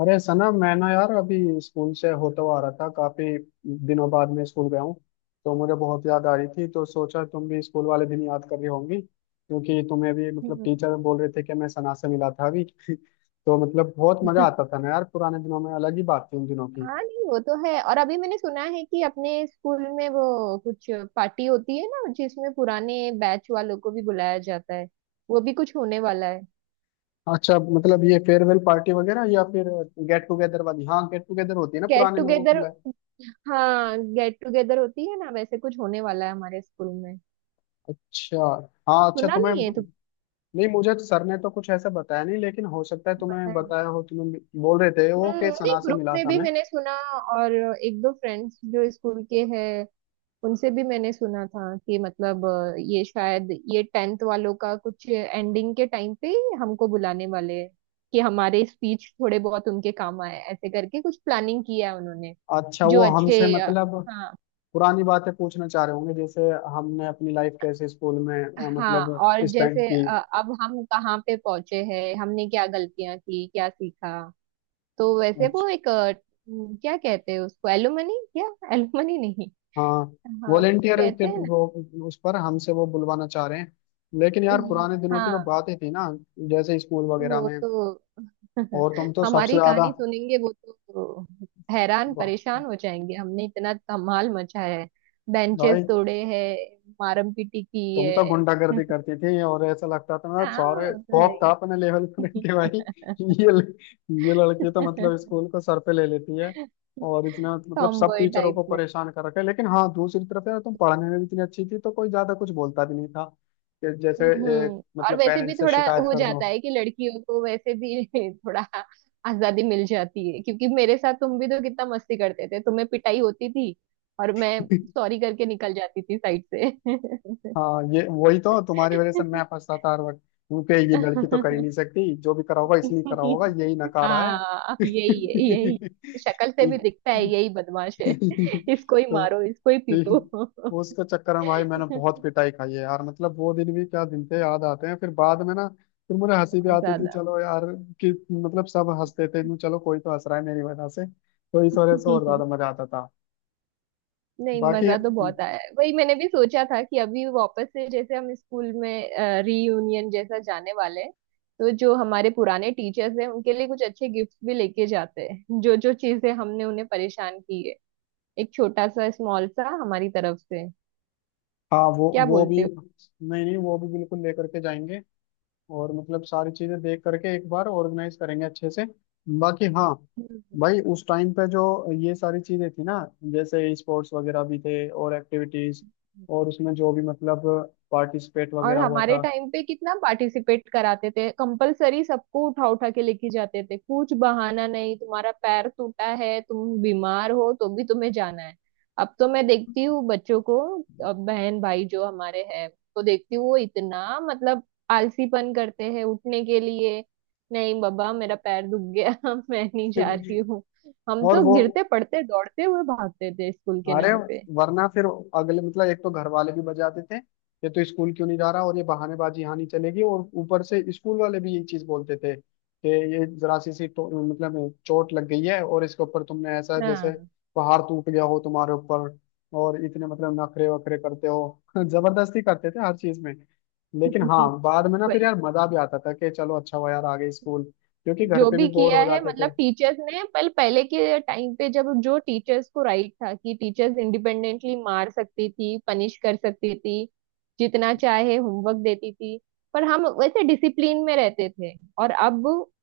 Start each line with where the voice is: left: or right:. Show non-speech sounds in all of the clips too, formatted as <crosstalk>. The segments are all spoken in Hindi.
left: अरे सना, मैं ना यार अभी स्कूल से होता हुआ आ रहा था। काफी दिनों बाद मैं स्कूल गया हूँ तो मुझे बहुत याद आ रही थी। तो सोचा तुम भी स्कूल वाले दिन याद कर रही होंगी, क्योंकि तुम्हें भी मतलब
right: हम्म।
left: टीचर बोल रहे थे कि मैं सना से मिला था अभी। <laughs> तो मतलब बहुत मजा आता था ना यार, पुराने दिनों में अलग ही बात थी उन दिनों की।
right: हाँ नहीं, वो तो है। और अभी मैंने सुना है कि अपने स्कूल में वो कुछ पार्टी होती है ना, जिसमें पुराने बैच वालों को भी बुलाया जाता है। वो भी कुछ होने वाला है।
left: अच्छा, मतलब ये फेयरवेल पार्टी वगैरह या फिर गेट टुगेदर वाली। हाँ, गेट टुगेदर होती है ना,
right: गेट
left: पुराने लोगों को
right: टुगेदर,
left: बुलाए।
right: हाँ गेट टुगेदर होती है ना, वैसे कुछ होने वाला है हमारे स्कूल में।
left: अच्छा। हाँ अच्छा,
right: सुना
left: तुम्हें।
right: नहीं है तो?
left: नहीं, मुझे तो सर ने तो कुछ ऐसा बताया नहीं, लेकिन हो सकता है
right: पता
left: तुम्हें
right: है।
left: बताया हो। तुम बोल रहे थे वो
right: हम्म,
left: के
right: नहीं
left: सना से
right: ग्रुप
left: मिला
right: में
left: था
right: भी
left: मैं।
right: मैंने सुना और एक दो फ्रेंड्स जो स्कूल के हैं उनसे भी मैंने सुना था कि मतलब ये शायद ये टेंथ वालों का कुछ एंडिंग के टाइम पे ही हमको बुलाने वाले हैं कि हमारे स्पीच थोड़े बहुत उनके काम आए। ऐसे करके कुछ प्लानिंग किया है उन्होंने।
left: अच्छा,
right: जो
left: वो हमसे
right: अच्छे
left: मतलब
right: हाँ।
left: पुरानी बातें पूछना चाह रहे होंगे, जैसे हमने अपनी लाइफ कैसे स्कूल में
right: हाँ,
left: मतलब
right: और
left: स्पेंड
right: जैसे
left: की।
right: अब हम कहाँ पे पहुंचे हैं, हमने क्या गलतियां की, क्या सीखा। तो वैसे वो
left: अच्छा,
right: एक क्या कहते हैं उसको, एलुमनी क्या? एलुमनी नहीं?
left: हाँ
right: हाँ, कुछ
left: वॉलेंटियर के
right: कहते हैं।
left: वो, उस पर हमसे वो बुलवाना चाह रहे हैं। लेकिन यार
right: ना,
left: पुराने दिनों की जो
right: हाँ
left: बातें थी ना, जैसे स्कूल वगैरह
right: वो
left: में।
right: तो
left: और
right: <laughs>
left: तुम तो सबसे
right: हमारी
left: ज्यादा।
right: कहानी सुनेंगे वो तो हैरान
left: वाह,
right: परेशान हो जाएंगे। हमने इतना धमाल मचाया है, बेंचेस
left: भाई
right: तोड़े हैं, मारम पीटी की
left: तुम तो
right: है।
left: गुंडागर्दी
right: <laughs>
left: करती थी, और ऐसा लगता था मतलब
right: हाँ,
left: सारे
right: वो तो है
left: खौफ था
right: ही।
left: अपने लेवल पर। <laughs> कि भाई ये ये लड़की तो मतलब
right: <laughs>
left: स्कूल को सर पे ले लेती है, और इसने मतलब सब
right: टॉमबॉय
left: टीचरों
right: टाइप
left: को
right: में।
left: परेशान कर रखा है। लेकिन हाँ, दूसरी तरफ यार तुम पढ़ने में भी इतनी अच्छी थी तो कोई ज्यादा कुछ बोलता भी नहीं था। कि जैसे
right: हम्म। और
left: मतलब
right: वैसे भी
left: पेरेंट्स से
right: थोड़ा
left: शिकायत
right: हो
left: कर दो।
right: जाता है कि लड़कियों को वैसे भी <laughs> थोड़ा आजादी मिल जाती है। क्योंकि मेरे साथ तुम भी तो कितना मस्ती करते थे, तुम्हें पिटाई होती थी और मैं
left: <laughs>
right: सॉरी करके निकल जाती थी साइड से।
left: हाँ, ये वही तो, तुम्हारी वजह से मैं फंसता था हर वक्त, क्योंकि ये लड़की तो कर ही नहीं
right: <laughs>
left: सकती, जो भी करा होगा इसलिए करा होगा, यही नकारा है।
right: हाँ यही है, यही है, शक्ल
left: <laughs>
right: से भी दिखता है यही बदमाश है। इसको ही
left: तो
right: मारो, इसको ही पीटो
left: तीन
right: बहुत
left: वो उसके चक्कर में भाई मैंने बहुत पिटाई खाई है यार। मतलब वो दिन भी क्या दिन थे, याद आते हैं फिर बाद में ना। फिर मुझे हंसी भी आती थी,
right: ज्यादा।
left: चलो यार, कि मतलब सब हंसते थे कि चलो कोई तो हंस रहा है मेरी वजह से। तो इस वजह से और ज्यादा मजा आता था।
right: नहीं,
left: बाकी
right: मजा तो बहुत आया है। वही मैंने भी सोचा था कि अभी वापस से जैसे हम स्कूल में रीयूनियन जैसा जाने वाले हैं तो जो हमारे पुराने टीचर्स हैं उनके लिए कुछ अच्छे गिफ्ट्स भी लेके जाते हैं, जो जो चीजें हमने उन्हें परेशान की है। एक छोटा सा, स्मॉल सा हमारी तरफ से,
left: हाँ, वो
right: क्या
left: वो भी,
right: बोलते हो।
left: नहीं नहीं, वो भी बिल्कुल लेकर के जाएंगे। और मतलब सारी चीजें देख करके एक बार ऑर्गेनाइज करेंगे अच्छे से। बाकी हाँ,
right: हम्म।
left: भाई उस टाइम पे जो ये सारी चीजें थी ना, जैसे स्पोर्ट्स वगैरह भी थे और एक्टिविटीज, और उसमें जो भी मतलब पार्टिसिपेट
right: और
left: वगैरह हुआ
right: हमारे
left: था।
right: टाइम पे कितना पार्टिसिपेट कराते थे, कंपलसरी सबको उठा उठा के लेके जाते थे, कुछ बहाना नहीं, तुम्हारा पैर टूटा है, तुम बीमार हो, तो भी तुम्हें जाना है। अब तो मैं देखती हूँ बच्चों को, बहन भाई जो हमारे हैं, तो देखती हूँ वो इतना मतलब आलसीपन करते हैं उठने के लिए। नहीं बाबा, मेरा पैर दुख गया। <laughs> मैं नहीं जा रही हूँ। हम
left: और
right: तो
left: वो,
right: गिरते पड़ते दौड़ते हुए भागते थे स्कूल के
left: अरे
right: नाम पे।
left: वरना फिर अगले मतलब एक तो घर वाले भी बजाते थे, ये तो स्कूल क्यों नहीं जा रहा, और ये बहानेबाजी यहाँ नहीं चलेगी। और ऊपर से स्कूल वाले भी ये चीज बोलते थे कि ये जरा सी सी तो, मतलब चोट लग गई है और इसके ऊपर तुमने ऐसा जैसे
right: हाँ।
left: पहाड़ टूट गया हो तुम्हारे ऊपर, और इतने मतलब नखरे वखरे करते हो। <laughs> जबरदस्ती करते थे हर चीज में। लेकिन हाँ,
right: <laughs>
left: बाद में ना फिर
right: वही।
left: यार मजा भी आता था कि चलो अच्छा हुआ यार आ गए स्कूल, क्योंकि घर
right: जो
left: पे भी
right: भी
left: बोर
right: किया
left: हो
right: है
left: जाते थे।
right: मतलब टीचर्स ने पहले पहले के टाइम पे, जब जो टीचर्स को राइट था कि टीचर्स इंडिपेंडेंटली मार सकती थी, पनिश कर सकती थी, जितना चाहे होमवर्क देती थी। पर हम वैसे डिसिप्लिन में रहते थे। और अब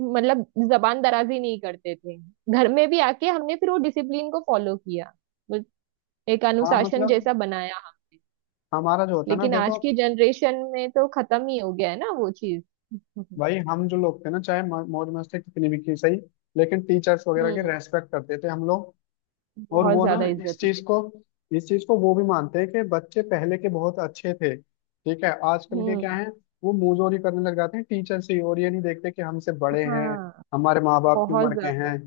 right: मतलब जबान दराजी नहीं करते थे, घर में भी आके हमने फिर वो डिसिप्लिन को फॉलो किया। बस एक
left: हाँ,
right: अनुशासन
left: मतलब
right: जैसा बनाया हमने।
left: हमारा जो होता ना,
right: लेकिन
left: देखो
right: आज की जनरेशन में तो खत्म ही हो गया है ना वो चीज। <laughs>
left: भाई, हम जो लोग थे ना, चाहे मौज मस्ती कितनी भी की सही, लेकिन टीचर्स वगैरह के
right: हम्म।
left: रेस्पेक्ट करते थे हम लोग। और
right: बहुत
left: वो ना
right: ज्यादा
left: इस
right: इज्जत
left: चीज
right: देते
left: को इस चीज को वो भी मानते हैं कि बच्चे पहले के बहुत अच्छे थे। ठीक है,
right: हैं।
left: आजकल के क्या
right: हम्म।
left: है, वो मुंहजोरी करने लग जाते हैं टीचर से ही, और ये नहीं देखते कि हमसे बड़े हैं,
right: हाँ
left: हमारे माँ बाप की
right: बहुत
left: उम्र के हैं।
right: ज्यादा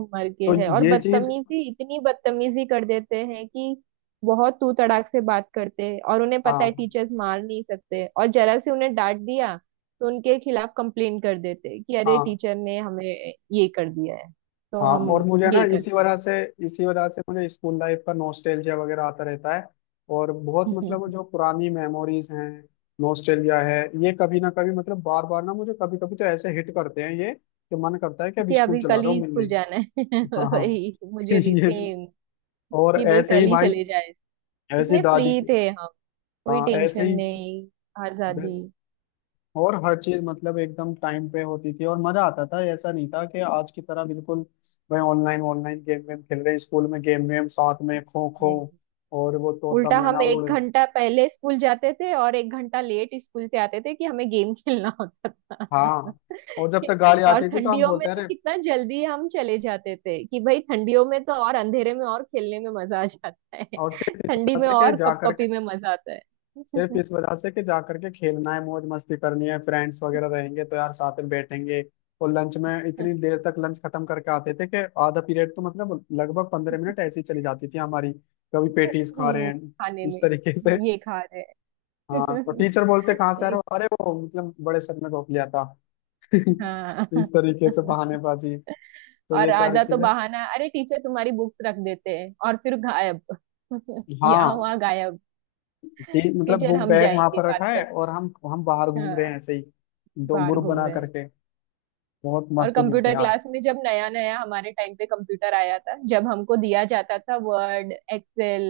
right: उम्र के
left: तो
right: है, और
left: ये चीज।
right: बदतमीजी, इतनी बदतमीजी कर देते हैं कि बहुत तू तड़ाक से बात करते हैं। और उन्हें पता है
left: हाँ
right: टीचर्स मार नहीं सकते, और जरा से उन्हें डांट दिया तो उनके खिलाफ कंप्लेन कर देते हैं कि अरे
left: हाँ
right: टीचर ने हमें ये कर दिया है तो
left: हाँ।
right: हम
left: और मुझे ना
right: ये कर
left: इसी
right: देंगे।
left: वजह से इसी वजह से मुझे स्कूल लाइफ का नॉस्टैल्जिया वगैरह आता रहता है। और बहुत मतलब वो
right: <laughs>
left: जो पुरानी मेमोरीज हैं, नॉस्टैल्जिया है। ये कभी ना कभी मतलब बार बार ना मुझे कभी कभी तो ऐसे हिट करते हैं ये, कि मन करता है कि अब
right: कि
left: स्कूल
right: अभी
left: चला
right: कल
left: रहा हूँ
right: ही
left: मिलने।
right: स्कूल जाना है।
left: हाँ
right: <laughs>
left: हाँ।
right: वही मुझे
left: <laughs>
right: भी
left: ये,
right: सेम,
left: और
right: कि बस
left: ऐसे
right: कल
left: ही
right: ही
left: भाई,
right: चले जाए।
left: ऐसी
right: कितने
left: दादी।
right: फ्री थे हम, कोई
left: हाँ ऐसे
right: टेंशन
left: ही,
right: नहीं, आजादी
left: और हर चीज मतलब एकदम टाइम पे होती थी और मजा आता था। ऐसा नहीं था कि आज की तरह बिल्कुल, भाई ऑनलाइन ऑनलाइन गेम वेम खेल रहे हैं। स्कूल में गेम वेम साथ में खो खो
right: है।
left: और वो तोता
right: उल्टा
left: मैना
right: हम एक
left: उड़।
right: घंटा पहले स्कूल जाते थे और 1 घंटा लेट स्कूल से आते थे कि हमें गेम खेलना होता था।
left: हाँ, और जब तक
right: <laughs>
left: गाड़ी
right: और
left: आती थी तो हम
right: ठंडियों में
left: बोलते
right: तो
left: रहे।
right: कितना जल्दी हम चले जाते थे कि भाई ठंडियों में तो और अंधेरे में और खेलने में मजा आ जाता है।
left: और
right: <laughs> ठंडी में और कपकपी में मजा आता
left: सिर्फ
right: है।
left: इस
right: <laughs>
left: वजह से कि जा करके खेलना है, मौज मस्ती करनी है, फ्रेंड्स वगैरह रहेंगे तो यार साथ में बैठेंगे। और लंच में इतनी देर तक लंच खत्म करके आते थे कि आधा पीरियड तो मतलब लगभग 15 मिनट ऐसी चली जाती थी हमारी। कभी पेटीज खा रहे हैं
right: खाने
left: इस
right: में
left: तरीके से।
right: ये खा रहे
left: हाँ, और
right: हैं।
left: टीचर बोलते कहाँ से आ रहे हो, अरे वो मतलब बड़े सर ने रोक लिया था। <laughs>
right: <laughs> हाँ।
left: इस तरीके से
right: <laughs>
left: बहानेबाजी। तो
right: और
left: ये सारी
right: आधा तो
left: चीजें।
right: बहाना, अरे टीचर तुम्हारी बुक्स रख देते हैं और फिर गायब। <laughs> यहाँ
left: हाँ,
right: वहाँ गायब।
left: मतलब
right: टीचर
left: वो
right: हम
left: बैग वहां
right: जाएंगे
left: पर
right: बात
left: रखा है
right: करने,
left: और हम बाहर घूम रहे हैं
right: हाँ,
left: ऐसे ही, दो
right: बाहर
left: ग्रुप
right: घूम
left: बना
right: रहे हैं।
left: करके। बहुत
right: और
left: मस्त दिन थे।
right: कंप्यूटर क्लास में जब नया नया हमारे टाइम पे कंप्यूटर आया था, जब हमको दिया जाता था वर्ड, एक्सेल,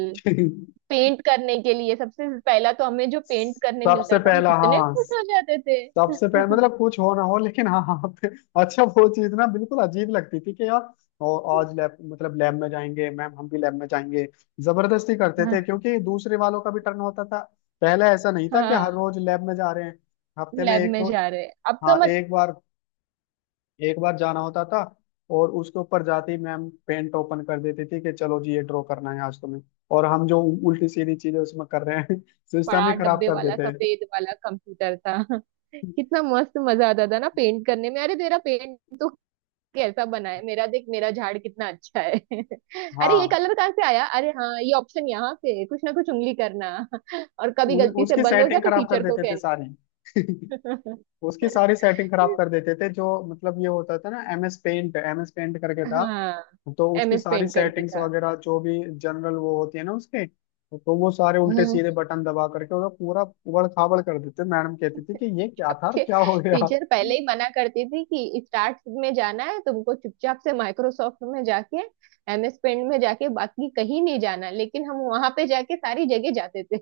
right: पेंट करने के लिए, सबसे पहला तो हमें जो पेंट करने
left: सबसे
right: मिलता था हम
left: पहला,
right: कितने
left: हाँ,
right: खुश हो जाते थे।
left: सबसे पहला
right: <laughs>
left: मतलब कुछ हो ना हो, लेकिन हाँ हाँ अच्छा वो चीज ना बिल्कुल अजीब लगती थी कि यार। और आज लैब, मतलब लैब में जाएंगे, मैम हम भी लैब में जाएंगे। जबरदस्ती करते थे,
right: हाँ।
left: क्योंकि दूसरे वालों का भी टर्न होता था। पहले ऐसा नहीं था कि हर
right: हाँ,
left: रोज लैब में जा रहे हैं, हफ्ते में
right: लैब
left: एक
right: में
left: तो।
right: जा रहे हैं अब तो।
left: हाँ, एक बार जाना होता था। और उसके ऊपर जाते ही मैम पेन ओपन कर देती थी कि चलो जी ये ड्रॉ करना है आज तुम्हें। और हम जो उल्टी सीधी चीजें उसमें कर रहे हैं, <laughs> सिस्टम
right: बड़ा
left: ही खराब
right: डब्बे
left: कर
right: वाला
left: देते हैं।
right: सफेद वाला कंप्यूटर था। <laughs> कितना मस्त मजा आता था ना पेंट करने में। अरे तेरा पेंट तो कैसा बना है, मेरा देख, मेरा झाड़ कितना अच्छा है। <laughs> अरे ये
left: हाँ,
right: कलर कहाँ से आया, अरे हाँ ये ऑप्शन यहाँ से है। कुछ ना कुछ उंगली करना। <laughs> और कभी गलती से
left: उसकी
right: बंद हो गया
left: सेटिंग
right: तो
left: खराब कर
right: टीचर को
left: देते थे
right: कहना।
left: सारी। <laughs> उसकी सारी
right: <laughs>
left: सेटिंग खराब कर देते थे। जो मतलब ये होता था ना, एमएस पेंट, एमएस पेंट करके था।
right: हाँ,
left: तो उसकी
right: एमएस
left: सारी
right: पेंट करके
left: सेटिंग्स
right: था।
left: वगैरह जो भी जनरल वो होती है ना उसके, तो वो सारे उल्टे
right: हम्म,
left: सीधे बटन दबा करके उसका पूरा उबड़ खाबड़ कर देते। मैडम कहती थी कि ये क्या था और
right: सबके
left: क्या हो गया।
right: टीचर पहले ही मना करती थी कि स्टार्ट में जाना है तुमको, चुपचाप से माइक्रोसॉफ्ट में जाके एमएस पेंट में जाके, बाकी कहीं नहीं जाना। लेकिन हम वहां पे जाके सारी जगह जाते थे।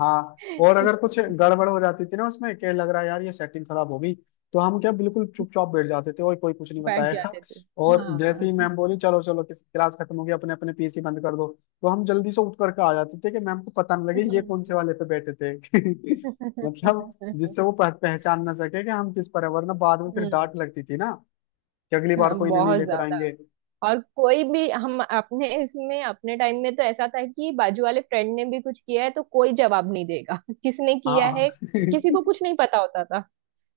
left: हाँ, और अगर कुछ
right: <laughs>
left: गड़बड़ हो जाती थी ना उसमें, क्या लग रहा है यार ये सेटिंग खराब होगी, तो हम क्या बिल्कुल चुपचाप बैठ जाते थे और कोई कुछ नहीं
right: बैठ
left: बताएगा।
right: जाते थे।
left: और जैसे
right: हाँ।
left: ही मैम बोली, चलो चलो किस क्लास खत्म होगी, अपने अपने पीसी बंद कर दो, तो हम जल्दी से उठ करके आ जाते थे कि मैम को पता न लगे ये
right: हम्म।
left: कौन से वाले पे बैठे थे। <laughs> मतलब जिससे वो पहचान ना सके कि हम किस पर है, वरना बाद में फिर
right: हम्म।
left: डांट लगती थी ना कि अगली बार
right: हाँ
left: कोई इन्हें नहीं
right: बहुत
left: लेकर
right: ज्यादा।
left: आएंगे।
right: और कोई भी, हम अपने इसमें अपने टाइम में तो ऐसा था कि बाजू वाले फ्रेंड ने भी कुछ किया है तो कोई जवाब नहीं देगा। <laughs> किसने किया
left: हाँ।
right: है, किसी को
left: <laughs>
right: कुछ नहीं पता होता।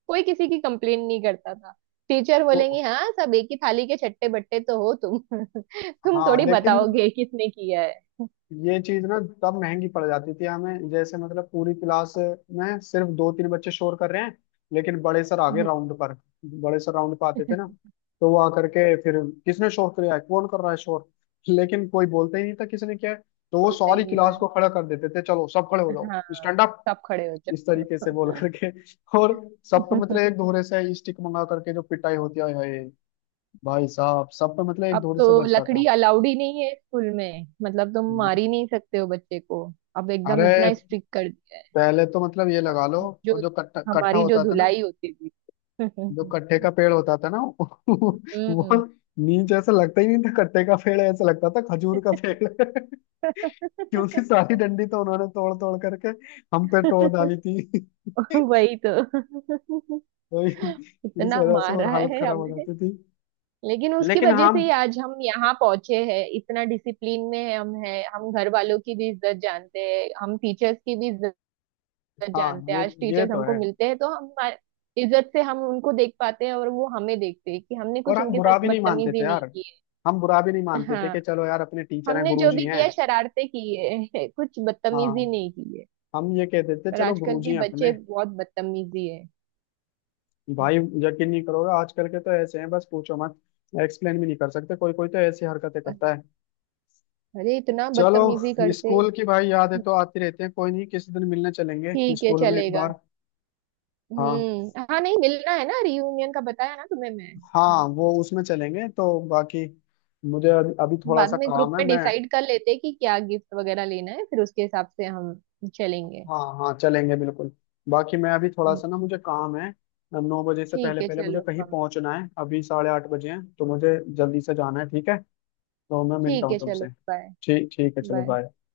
right: कोई किसी की कंप्लेन नहीं करता था। टीचर बोलेंगे
left: तो
right: हाँ सब एक ही थाली के छट्टे बट्टे तो हो तुम। <laughs> तुम
left: हाँ,
right: थोड़ी
left: लेकिन
right: बताओगे किसने किया है।
left: ये चीज ना तब महंगी पड़ जाती थी हमें, जैसे मतलब पूरी क्लास में सिर्फ दो तीन बच्चे शोर कर रहे हैं, लेकिन बड़े सर आ गए
right: हम्म।
left: राउंड पर। बड़े सर राउंड पर आते थे ना,
right: <laughs>
left: तो वो आकर के फिर, किसने शोर किया है, कौन कर रहा है शोर, लेकिन कोई बोलता ही नहीं था किसने किया है। तो वो
right: बोलता ही
left: सारी
right: नहीं
left: क्लास
right: था।
left: को खड़ा कर देते थे, चलो सब खड़े हो जाओ,
right: हाँ
left: स्टैंड अप,
right: सब खड़े हो
left: इस तरीके
right: जाओ।
left: से बोल करके। और सब पे मतलब एक
right: <laughs>
left: दोहरे से स्टिक मंगा करके जो पिटाई होती है, हाय हाय, भाई साहब सब पे मतलब एक
right: अब
left: दोहरे से
right: तो
left: बजता
right: लकड़ी
left: था।
right: अलाउड ही नहीं है स्कूल में, मतलब तुम मार ही नहीं सकते हो बच्चे को। अब एकदम
left: अरे
right: इतना स्ट्रिक्ट कर दिया है।
left: पहले तो मतलब ये
right: और
left: लगा लो, और
right: जो
left: जो कट्ठा कट्ठा
right: हमारी जो
left: होता था ना,
right: धुलाई होती थी।
left: जो
right: <laughs>
left: कट्ठे का पेड़ होता था ना, <laughs>
right: हम्म।
left: वो नीचे ऐसा लगता ही नहीं था कट्ठे का पेड़ है, ऐसा लगता था खजूर का पेड़ है। <laughs> क्योंकि सारी डंडी तो उन्होंने तोड़ तोड़ करके हम पे तोड़ डाली
right: <laughs>
left: थी। <laughs>
right: वही तो। <laughs>
left: तो इस
right: इतना
left: वजह से और
right: मारा
left: हालत
right: है
left: खराब हो
right: हमें,
left: जाती थी।
right: लेकिन उसकी
left: लेकिन
right: वजह
left: हम,
right: से ही आज हम यहाँ पहुंचे हैं, इतना डिसिप्लिन में है हम, हैं हम, घर वालों की भी इज्जत जानते हैं हम, टीचर्स की भी इज्जत
left: हाँ
right: जानते हैं।
left: ये
right: आज
left: ये
right: टीचर्स
left: तो
right: हमको
left: है।
right: मिलते हैं तो हम इज्जत से हम उनको देख पाते हैं और वो हमें देखते हैं कि हमने
left: और
right: कुछ
left: हम
right: उनके साथ
left: बुरा भी नहीं मानते
right: बदतमीजी
left: थे
right: नहीं
left: यार,
right: की
left: हम बुरा भी नहीं
right: है।
left: मानते थे कि
right: हाँ
left: चलो यार अपने टीचर हैं,
right: हमने जो भी
left: गुरुजी हैं।
right: किया शरारते की है। <laughs> कुछ बदतमीजी
left: हाँ,
right: नहीं की है।
left: हम ये कहते थे
right: पर
left: चलो
right: आजकल
left: गुरुजी
right: के
left: हैं अपने।
right: बच्चे बहुत बदतमीजी है,
left: भाई यकीन नहीं करोगे, आजकल के तो ऐसे हैं, बस पूछो मत। एक्सप्लेन भी नहीं कर सकते, कोई कोई तो ऐसी हरकतें करता है।
right: अरे इतना
left: चलो,
right: बदतमीजी करते।
left: स्कूल की भाई यादें तो आती रहती हैं, कोई नहीं किसी दिन मिलने चलेंगे
right: ठीक है,
left: स्कूल में एक
right: चलेगा।
left: बार। हाँ
right: हाँ, नहीं मिलना है ना, रियूनियन का बताया ना तुम्हें मैं,
left: हाँ, वो उसमें चलेंगे तो। बाकी मुझे अभी अभी थोड़ा सा
right: बाद में ग्रुप
left: काम है
right: में
left: मैं।
right: डिसाइड कर लेते हैं कि क्या गिफ्ट वगैरह लेना है फिर उसके हिसाब से हम चलेंगे।
left: हाँ हाँ चलेंगे बिल्कुल। बाकी मैं अभी थोड़ा
right: हम्म।
left: सा ना मुझे काम है। 9 बजे से
right: ठीक
left: पहले
right: है
left: पहले मुझे
right: चलो।
left: कहीं
right: हाँ
left: पहुंचना है, अभी 8:30 बजे हैं, तो मुझे जल्दी से जाना है ठीक है। तो मैं मिलता
right: ठीक है,
left: हूँ
right: चलो
left: तुमसे।
right: बाय।
left: ठीक ठीक है चलो,
right: बाय।
left: बाय।